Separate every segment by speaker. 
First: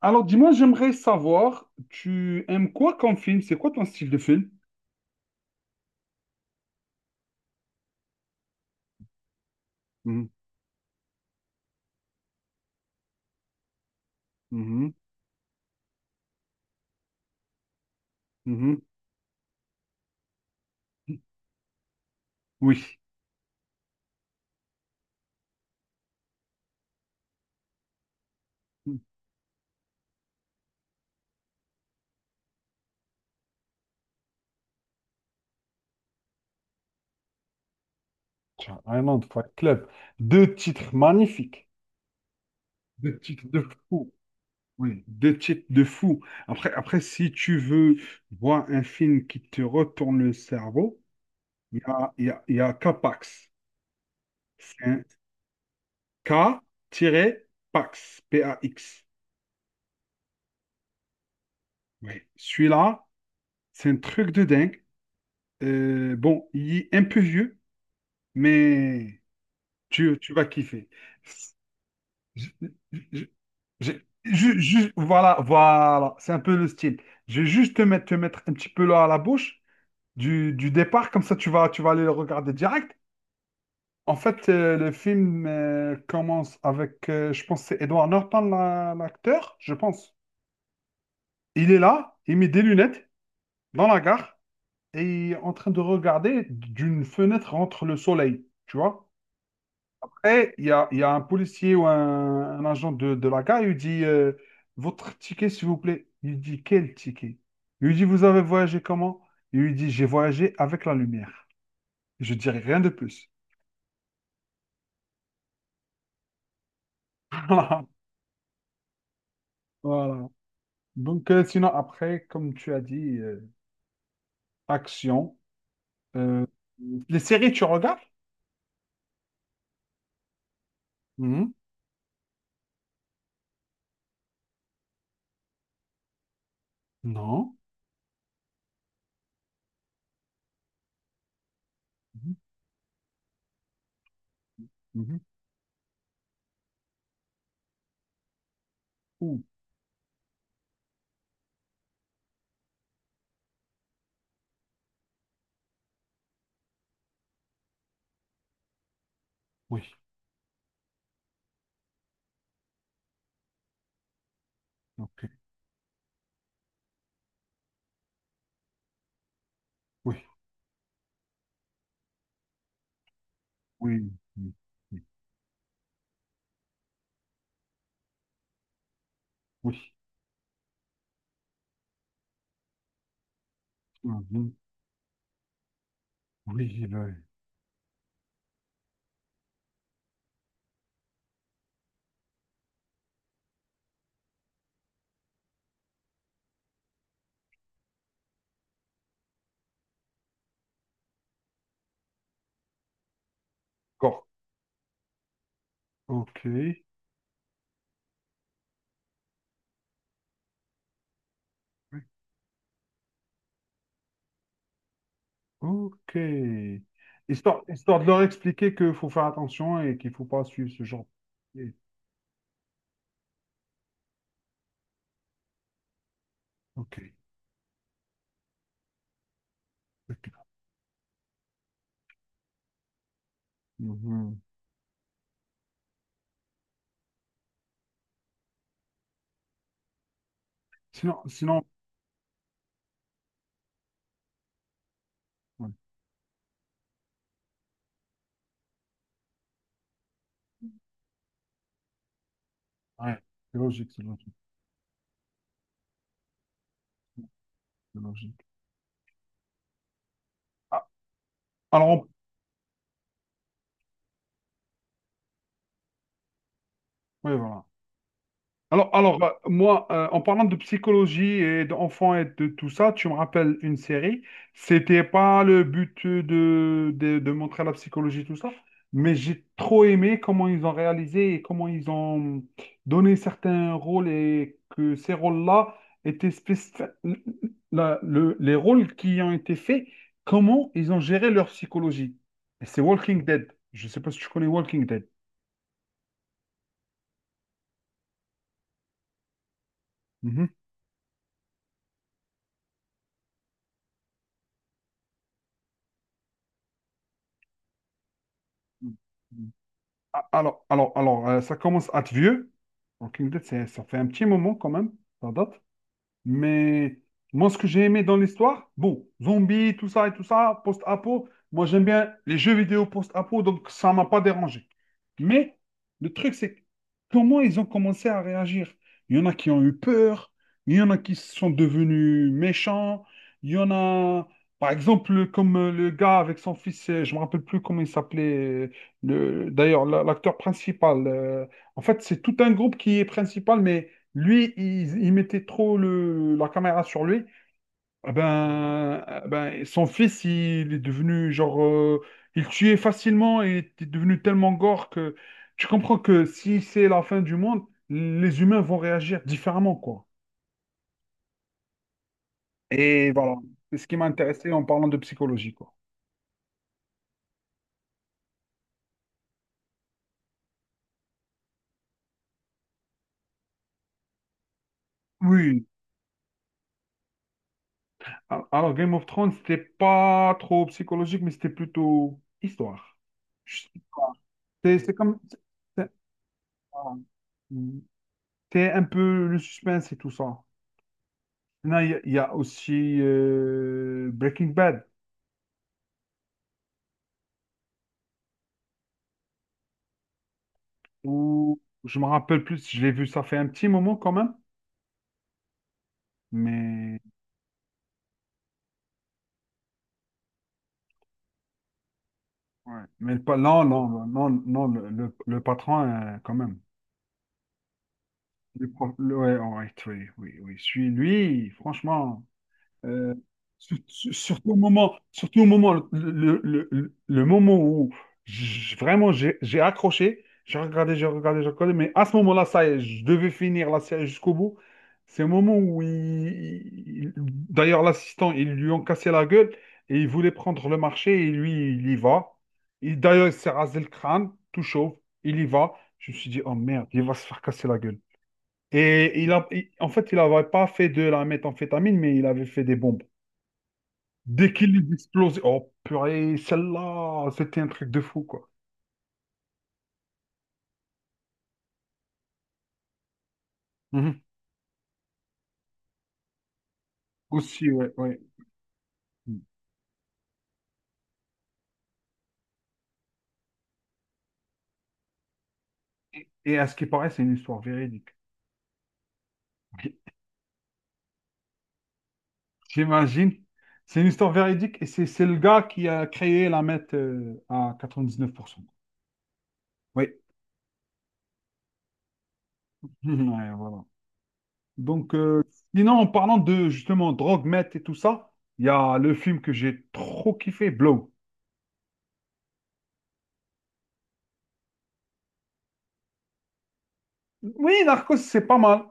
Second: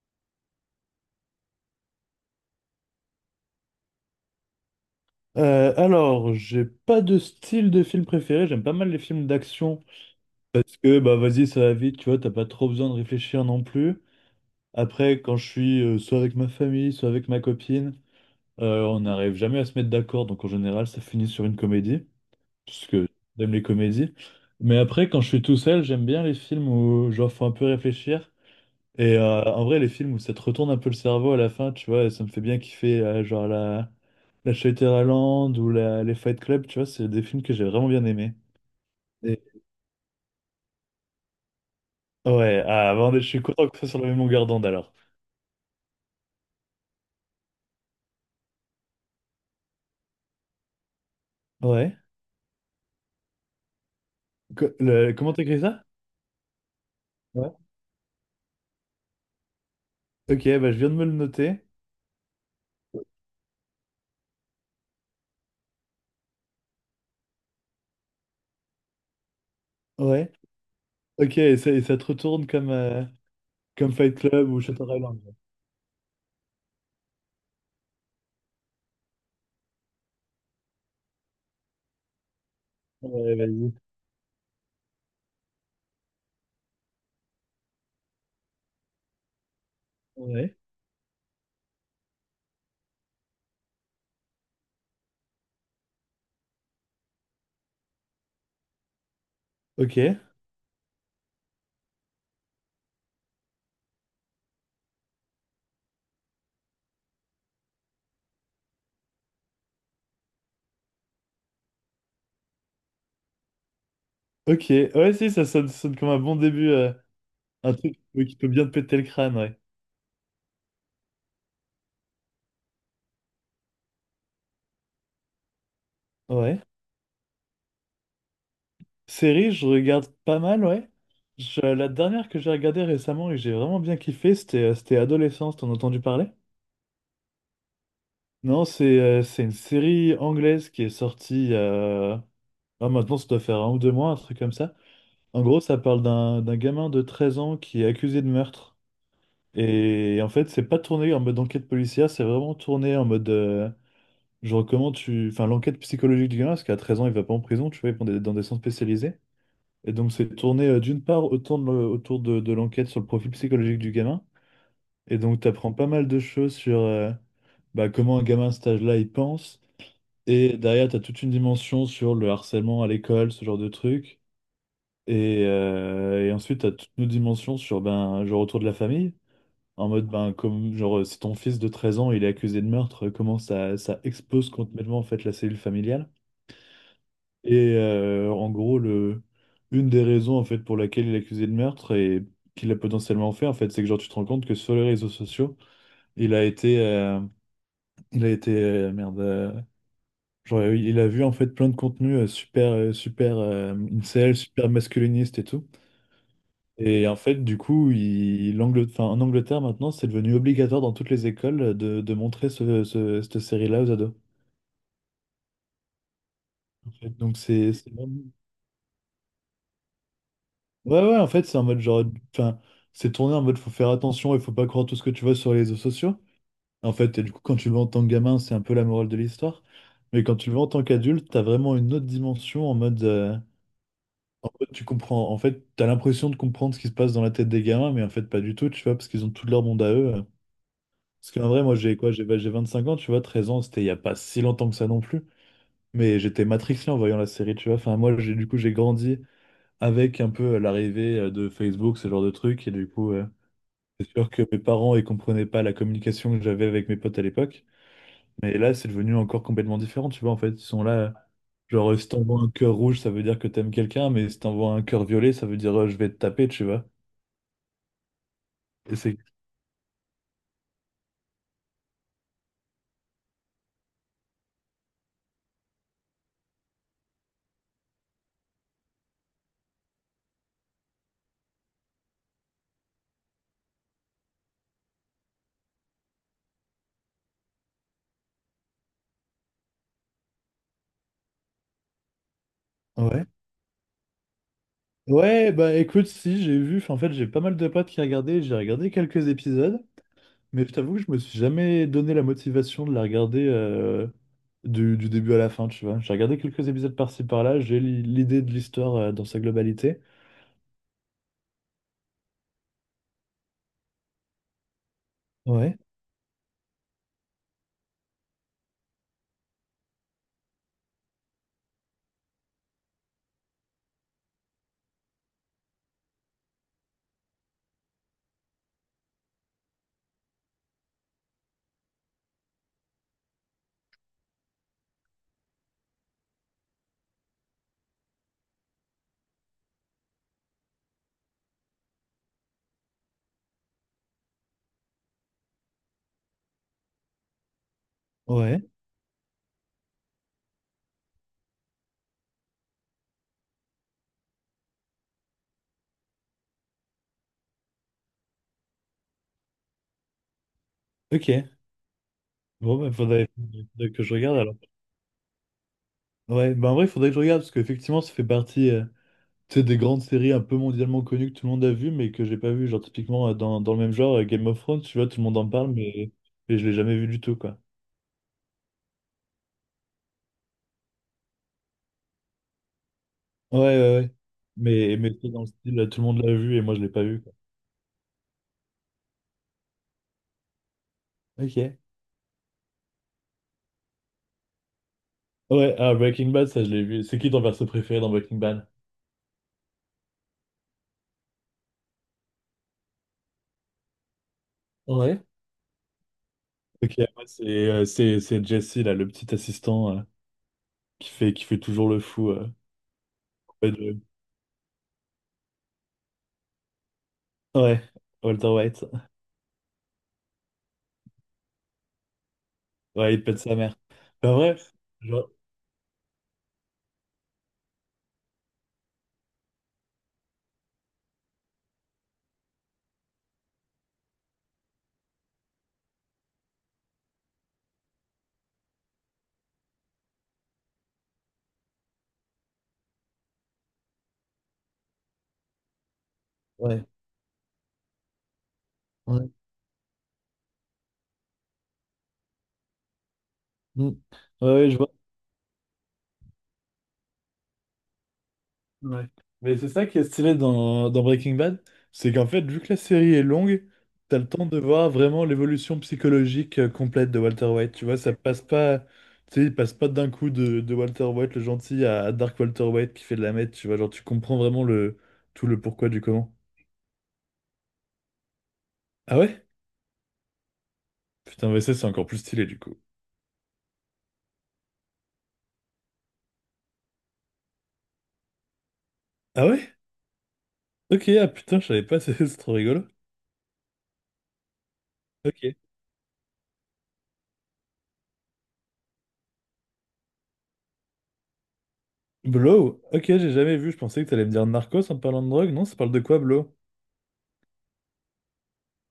Speaker 1: Alors, dis-moi, j'aimerais savoir, tu aimes quoi comme film? C'est quoi ton style de film?
Speaker 2: Alors, j'ai pas de style de film préféré, j'aime pas mal les films d'action
Speaker 1: Mhm,
Speaker 2: parce que bah vas-y, ça va vite, tu vois, t'as pas trop besoin de réfléchir non plus.
Speaker 1: mhm,
Speaker 2: Après, quand je suis soit avec ma famille, soit avec ma copine,
Speaker 1: mhm.
Speaker 2: on n'arrive jamais à se mettre d'accord, donc en général, ça finit sur une comédie, parce
Speaker 1: Oui.
Speaker 2: que j'aime les comédies. Mais après, quand je suis tout seul, j'aime bien les films où genre faut un peu réfléchir. Et en vrai, les films où ça te retourne un peu le cerveau à la fin, tu vois, ça me fait bien kiffer, genre la Shutter Island ou les Fight Club, tu vois, c'est des films que j'ai vraiment bien aimés.
Speaker 1: Tiens, Island
Speaker 2: Et-
Speaker 1: Fight Club. Deux titres magnifiques.
Speaker 2: Ouais, ah, bon,
Speaker 1: Deux
Speaker 2: je suis
Speaker 1: titres de
Speaker 2: content que ce soit sur la
Speaker 1: fou.
Speaker 2: même longueur d'onde alors.
Speaker 1: Oui, deux titres de fou. Après, si tu veux voir un film qui te retourne le cerveau, il y
Speaker 2: Ouais.
Speaker 1: a, il y a, il y a K-Pax. C'est un
Speaker 2: Comment t'écris ça? Ouais.
Speaker 1: K-Pax, P-A-X.
Speaker 2: Ok, bah, je viens de me le noter.
Speaker 1: Oui, celui-là, c'est un truc de dingue. Bon, il est un peu vieux, mais tu,
Speaker 2: Ouais.
Speaker 1: tu vas kiffer.
Speaker 2: Ok, et ça, te retourne
Speaker 1: Je-
Speaker 2: comme
Speaker 1: je-
Speaker 2: Fight Club
Speaker 1: je-
Speaker 2: ou Shutter Island.
Speaker 1: voilà, voilà, c'est un peu le style. Je vais juste te mettre un petit peu là à la bouche du départ, comme ça tu vas aller le regarder direct.
Speaker 2: Ouais, vas-y.
Speaker 1: En fait, le film commence avec, je pense, que c'est Edward Norton, l'acteur, je pense.
Speaker 2: Ouais.
Speaker 1: Il est là, il met des lunettes dans la gare et il est en train de regarder d'une fenêtre entre le soleil, tu vois.
Speaker 2: Ok.
Speaker 1: Après, il y a un policier ou un agent de la gare, il lui dit Votre ticket, s'il vous plaît. Il lui dit Quel ticket? Il lui dit Vous avez voyagé comment? Il lui dit J'ai voyagé avec la lumière. Je dirais rien de plus.
Speaker 2: Ok. Ouais, si, ça sonne comme un bon début, un
Speaker 1: Voilà.
Speaker 2: truc qui peut bien te péter le crâne, ouais.
Speaker 1: Voilà. Donc, sinon, après, comme tu as dit, action. Euh,
Speaker 2: Ouais.
Speaker 1: les séries, tu regardes?
Speaker 2: Série, je regarde pas mal, ouais.
Speaker 1: Mhm.
Speaker 2: La dernière que j'ai regardée récemment et que j'ai vraiment bien kiffé, c'était Adolescence, t'en as entendu parler?
Speaker 1: Non.
Speaker 2: Non, c'est une série anglaise qui est sortie.
Speaker 1: Mhm.
Speaker 2: Ah, maintenant, ça doit faire 1 ou 2 mois, un truc comme ça.
Speaker 1: Mhm.
Speaker 2: En gros, ça parle d'un gamin de 13 ans qui est accusé de meurtre.
Speaker 1: Ouh.
Speaker 2: Et en fait, c'est pas tourné en mode enquête policière, c'est vraiment tourné en mode, genre, comment tu. Enfin, l'enquête psychologique du gamin, parce qu'à 13 ans, il va pas en prison, tu vois, il va dans des centres spécialisés.
Speaker 1: Oui.
Speaker 2: Et donc, c'est tourné d'une part autour de l'enquête sur le profil psychologique du gamin. Et
Speaker 1: Ok.
Speaker 2: donc, tu apprends pas mal de choses sur bah, comment un gamin à cet âge-là, il pense.
Speaker 1: Oui.
Speaker 2: Et derrière, tu as toute une dimension sur le harcèlement à l'école, ce genre de
Speaker 1: Oui.
Speaker 2: truc.
Speaker 1: Oui. Oui.
Speaker 2: Et ensuite, tu as toute une dimension sur ben, genre autour de la famille. En
Speaker 1: Oui.
Speaker 2: mode, ben, comme, genre, si ton fils de 13 ans, il est accusé de meurtre, comment ça, ça expose
Speaker 1: Mhm.
Speaker 2: complètement en fait, la cellule familiale.
Speaker 1: Oui. Le
Speaker 2: Et en gros, une des raisons en fait pour laquelle il est accusé de meurtre et qu'il a potentiellement fait, en fait, c'est que genre tu te rends compte que sur les réseaux sociaux, il a été, euh, il a été genre il a vu en fait plein de contenus super
Speaker 1: corps.
Speaker 2: incel, super masculiniste et tout.
Speaker 1: Ok.
Speaker 2: Et en fait, du coup, enfin, en Angleterre maintenant, c'est devenu obligatoire dans toutes les écoles de montrer cette série-là aux ados.
Speaker 1: Ok.
Speaker 2: En fait, donc
Speaker 1: Histoire,
Speaker 2: c'est
Speaker 1: histoire de leur expliquer qu'il faut faire attention et qu'il faut pas suivre ce
Speaker 2: ouais,
Speaker 1: genre
Speaker 2: ouais, en fait, c'est en
Speaker 1: de.
Speaker 2: mode genre. Enfin, c'est tourné en mode faut faire attention et faut pas croire tout ce que tu vois sur les réseaux sociaux. En
Speaker 1: Ok.
Speaker 2: fait, et du coup, quand tu le vois en tant que gamin, c'est un peu la morale de l'histoire. Mais quand
Speaker 1: Ok.
Speaker 2: tu le vois en tant qu'adulte, t'as vraiment une autre dimension en mode. euh,
Speaker 1: Mhm.
Speaker 2: en mode, tu comprends. En fait, t'as l'impression de comprendre ce qui se passe dans la tête des gamins, mais en fait, pas du tout, tu vois, parce qu'ils ont tout leur monde à eux.
Speaker 1: Sinon,
Speaker 2: Parce qu'en vrai,
Speaker 1: sinon...
Speaker 2: moi, j'ai quoi? J'ai bah, j'ai 25 ans, tu vois, 13 ans, c'était il y a pas si longtemps que ça non plus.
Speaker 1: Ouais,
Speaker 2: Mais j'étais matrixé en voyant la série, tu vois. Enfin, moi, j'ai du coup, j'ai grandi avec un peu l'arrivée de Facebook, ce genre de truc, et du coup.
Speaker 1: ouais,
Speaker 2: euh,
Speaker 1: c'est logique, c'est
Speaker 2: C'est sûr
Speaker 1: logique,
Speaker 2: que mes parents, ils comprenaient pas la communication que j'avais avec mes potes à l'époque.
Speaker 1: c'est logique.
Speaker 2: Mais là, c'est devenu encore complètement différent, tu vois. En fait, ils sont
Speaker 1: Ah,
Speaker 2: là.
Speaker 1: alors,
Speaker 2: Genre, si t'envoies un cœur rouge, ça veut dire que t'aimes quelqu'un. Mais si t'envoies un cœur violet, ça veut dire je vais te taper, tu vois.
Speaker 1: ouais, voilà. Alors,
Speaker 2: Et c'est...
Speaker 1: alors euh, moi, en parlant de psychologie et d'enfants et de tout ça, tu me rappelles une série. C'était pas le but de montrer la psychologie, tout ça, mais j'ai trop aimé comment ils ont réalisé et comment ils ont donné certains rôles et que ces rôles-là étaient spécifiques. Les rôles qui ont été faits, comment ils ont géré leur psychologie. Et c'est Walking
Speaker 2: Ouais.
Speaker 1: Dead. Je sais pas si tu connais Walking Dead.
Speaker 2: Ouais, bah écoute, si, j'ai vu. Enfin, en fait, j'ai pas mal de potes qui regardaient. J'ai regardé quelques épisodes. Mais je t'avoue que je me suis jamais donné la motivation de la regarder du début à la fin, tu vois. J'ai regardé quelques épisodes par-ci par-là. J'ai l'idée de l'histoire dans sa
Speaker 1: Mhm.
Speaker 2: globalité.
Speaker 1: Alors, ça commence à être vieux. Walking Dead, ça fait un petit moment quand même. Ça date.
Speaker 2: Ouais,
Speaker 1: Mais moi, ce que j'ai aimé dans l'histoire, bon, zombies, tout ça et tout ça, post-apo, moi j'aime bien les jeux vidéo post-apo, donc ça m'a pas dérangé. Mais le truc, c'est comment ils ont commencé à réagir. Il y en a qui ont eu peur, il y en a qui sont devenus méchants, il y en a, par exemple, comme le gars avec son fils, je me rappelle plus comment il s'appelait, d'ailleurs, l'acteur principal. En fait, c'est tout un groupe qui est principal, mais lui, il mettait trop la caméra sur lui. Eh
Speaker 2: ouais.
Speaker 1: ben, eh ben, son fils, il est devenu genre, il tuait facilement et était devenu tellement gore que tu comprends que si c'est la fin du monde, les humains vont réagir différemment, quoi.
Speaker 2: Ok. Bon, il
Speaker 1: Et
Speaker 2: faudrait,
Speaker 1: voilà, c'est ce
Speaker 2: faudrait
Speaker 1: qui
Speaker 2: que
Speaker 1: m'a
Speaker 2: je regarde
Speaker 1: intéressé
Speaker 2: alors.
Speaker 1: en parlant de psychologie, quoi.
Speaker 2: Ouais, bah en vrai, il faudrait que je regarde parce qu'effectivement, ça fait partie tu sais, des grandes séries un peu mondialement connues que tout le monde a vues, mais que j'ai pas vues. Genre, typiquement, dans le même genre, Game of Thrones, tu vois, tout le monde en
Speaker 1: Oui.
Speaker 2: parle, mais je l'ai jamais vu du tout, quoi.
Speaker 1: Alors, Game of Thrones, c'était pas trop psychologique, mais c'était plutôt histoire.
Speaker 2: Ouais,
Speaker 1: Je sais
Speaker 2: ouais,
Speaker 1: pas.
Speaker 2: ouais.
Speaker 1: C'est
Speaker 2: Mais
Speaker 1: comme.
Speaker 2: c'est dans le style,
Speaker 1: C'est-
Speaker 2: tout le monde l'a vu et moi, je l'ai
Speaker 1: voilà.
Speaker 2: pas vu, quoi.
Speaker 1: Hmm. C'est un peu le suspense et tout ça. Non,
Speaker 2: Ok.
Speaker 1: il y a aussi Breaking Bad,
Speaker 2: Ouais, ah, Breaking Bad, ça, je l'ai vu. C'est qui ton perso préféré dans Breaking Bad?
Speaker 1: où je me rappelle plus, si je l'ai vu, ça fait un petit moment quand même,
Speaker 2: Ouais. Ok,
Speaker 1: mais,
Speaker 2: moi, c'est Jesse, là, le petit assistant qui fait toujours le fou.
Speaker 1: ouais. Mais pas, non,
Speaker 2: auprès de-
Speaker 1: non, non, non, le patron, quand même.
Speaker 2: Ouais, Walter White.
Speaker 1: Ouais, ouais, oui, oui, oui, celui, lui, franchement. Euh,
Speaker 2: Ouais, il pète sa mère. Bah
Speaker 1: Surtout au
Speaker 2: bref,
Speaker 1: moment,
Speaker 2: genre,
Speaker 1: le moment où vraiment j'ai accroché, j'ai regardé, j'ai regardé, j'ai regardé, mais à ce moment-là, ça y est, je devais finir la série jusqu'au bout. C'est le moment où d'ailleurs l'assistant, ils lui ont cassé la gueule et il voulait prendre le marché et lui, il y va. Et d'ailleurs, il s'est rasé le crâne, tout chauve, il y va. Je me suis dit, oh
Speaker 2: ouais.
Speaker 1: merde, il va se faire casser la gueule. Et
Speaker 2: Ouais,
Speaker 1: en fait, il n'avait pas fait de la méthamphétamine, mais il avait fait des bonbons.
Speaker 2: Mm.
Speaker 1: Dès
Speaker 2: Ouais, ouais,
Speaker 1: qu'il
Speaker 2: je vois.
Speaker 1: les explose, oh purée, celle-là, c'était un truc de fou, quoi.
Speaker 2: Ouais. Mais c'est ça qui est stylé dans Breaking Bad, c'est qu'en fait, vu que la série est longue, t'as
Speaker 1: Mhm.
Speaker 2: le temps de voir vraiment l'évolution psychologique complète de Walter
Speaker 1: Aussi,
Speaker 2: White. Tu
Speaker 1: ouais,
Speaker 2: vois, ça
Speaker 1: ouais.
Speaker 2: passe pas, tu sais, il passe pas d'un coup de Walter White le gentil à Dark Walter White qui fait de la meth. Tu vois, genre, tu comprends vraiment tout le pourquoi du
Speaker 1: Et,
Speaker 2: comment.
Speaker 1: et à ce qui paraît, c'est une histoire véridique.
Speaker 2: Ah ouais?
Speaker 1: J-
Speaker 2: Putain, mais ça, c'est encore plus stylé du coup.
Speaker 1: J'imagine. C'est une histoire véridique et c'est le gars qui a créé la MET à 99%.
Speaker 2: Ah ouais?
Speaker 1: Oui.
Speaker 2: Ok, ah putain, je savais pas, c'est trop rigolo.
Speaker 1: Ouais, voilà. Donc,
Speaker 2: Ok.
Speaker 1: sinon, en parlant de justement drogue, meth et tout ça, il y a le film que j'ai trop kiffé, Blow.
Speaker 2: Blow? Ok, j'ai jamais vu. Je pensais que t'allais me dire Narcos en parlant de drogue. Non, ça parle de quoi, Blow?
Speaker 1: Oui, Narcos, c'est pas mal.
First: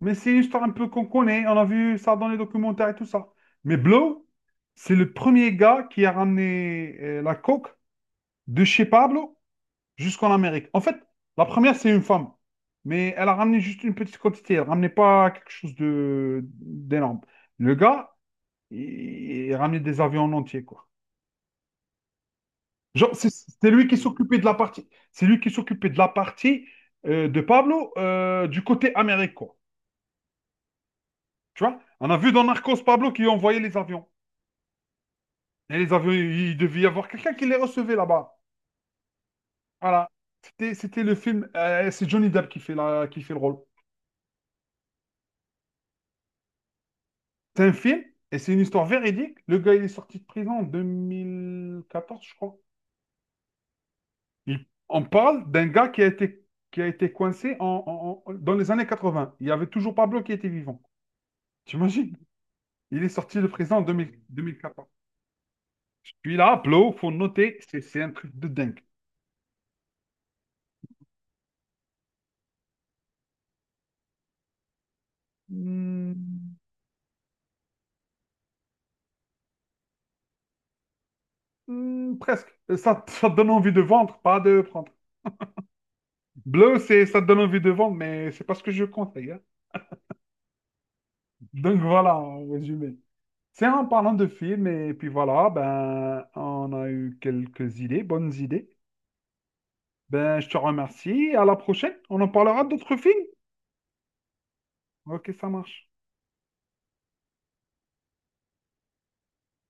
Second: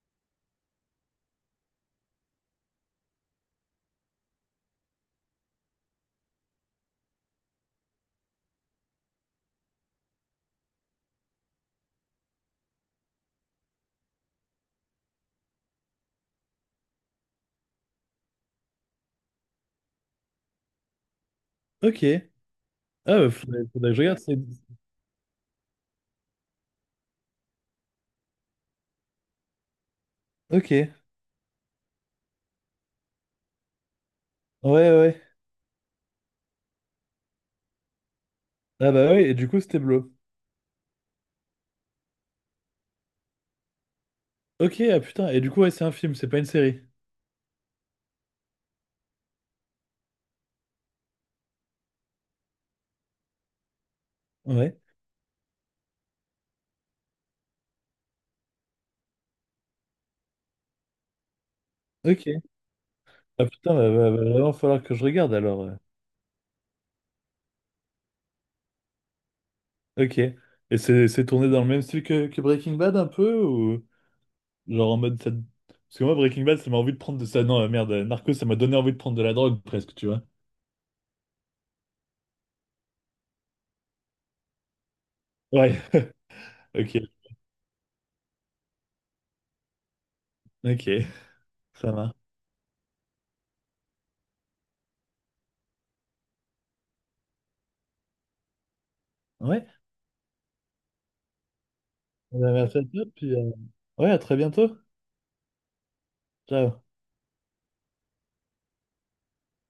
Speaker 1: Mais c'est une histoire un peu qu'on connaît. On a vu ça dans les documentaires et tout ça. Mais Blow, c'est le premier gars qui a ramené la coke de chez Pablo jusqu'en Amérique. En fait, la première, c'est une femme. Mais elle a ramené juste une petite quantité. Elle ramenait pas quelque chose de d'énorme. Le gars, il, il ramenait des avions en entier, quoi.
Speaker 2: Ok.
Speaker 1: Genre,
Speaker 2: Ah,
Speaker 1: c'est
Speaker 2: bah, faudrait,
Speaker 1: c'est lui
Speaker 2: faudrait que
Speaker 1: qui
Speaker 2: je regarde.
Speaker 1: s'occupait de la partie. C'est lui qui s'occupait de la partie de Pablo du côté Amérique, quoi.
Speaker 2: Ok.
Speaker 1: Tu vois? On a vu dans Narcos Pablo qui envoyait les avions.
Speaker 2: Ouais, ouais.
Speaker 1: Et les avions, il devait y avoir quelqu'un qui les recevait là-bas.
Speaker 2: Ah bah ouais, et du coup, c'était
Speaker 1: Voilà.
Speaker 2: Blow.
Speaker 1: C'était le film. C'est Johnny Depp qui fait, qui fait le rôle.
Speaker 2: Ok, ah putain. Et du coup, ouais, c'est un film, c'est pas une série.
Speaker 1: C'est un film et c'est une histoire véridique. Le gars, il est sorti de prison en 2014, je crois.
Speaker 2: Ouais.
Speaker 1: On parle d'un gars qui a été coincé dans les années 80. Il y avait toujours Pablo qui était vivant. T'imagines?
Speaker 2: Ok.
Speaker 1: Il est sorti de
Speaker 2: Ah putain,
Speaker 1: prison en
Speaker 2: va va-
Speaker 1: 2000
Speaker 2: va vraiment falloir
Speaker 1: 2014.
Speaker 2: que je regarde alors.
Speaker 1: Celui-là, Pablo, faut noter, c'est un truc de dingue.
Speaker 2: Ok. Et c'est tourné dans le même style que Breaking Bad un peu ou genre en mode ça. Parce que moi Breaking
Speaker 1: Hmm.
Speaker 2: Bad ça m'a envie de prendre de ça. Non, merde, Narcos ça m'a donné envie de prendre de la drogue presque, tu vois.
Speaker 1: Hmm, presque. Ça te donne envie de vendre, pas de prendre.
Speaker 2: Ouais.
Speaker 1: Bleu,
Speaker 2: Ok.
Speaker 1: c'est ça te donne envie de vendre, mais c'est pas ce que je conseille, hein.
Speaker 2: Ok.
Speaker 1: Donc
Speaker 2: Ça va.
Speaker 1: voilà, en résumé. C'est en parlant de films, et puis voilà, ben, on a eu quelques idées, bonnes idées.
Speaker 2: Ouais.
Speaker 1: Ben, je te remercie. À la prochaine. On en
Speaker 2: Eh bien,
Speaker 1: parlera
Speaker 2: merci à
Speaker 1: d'autres
Speaker 2: toi,
Speaker 1: films.
Speaker 2: puis ouais, à très bientôt.
Speaker 1: Ok, ça marche.
Speaker 2: Ciao.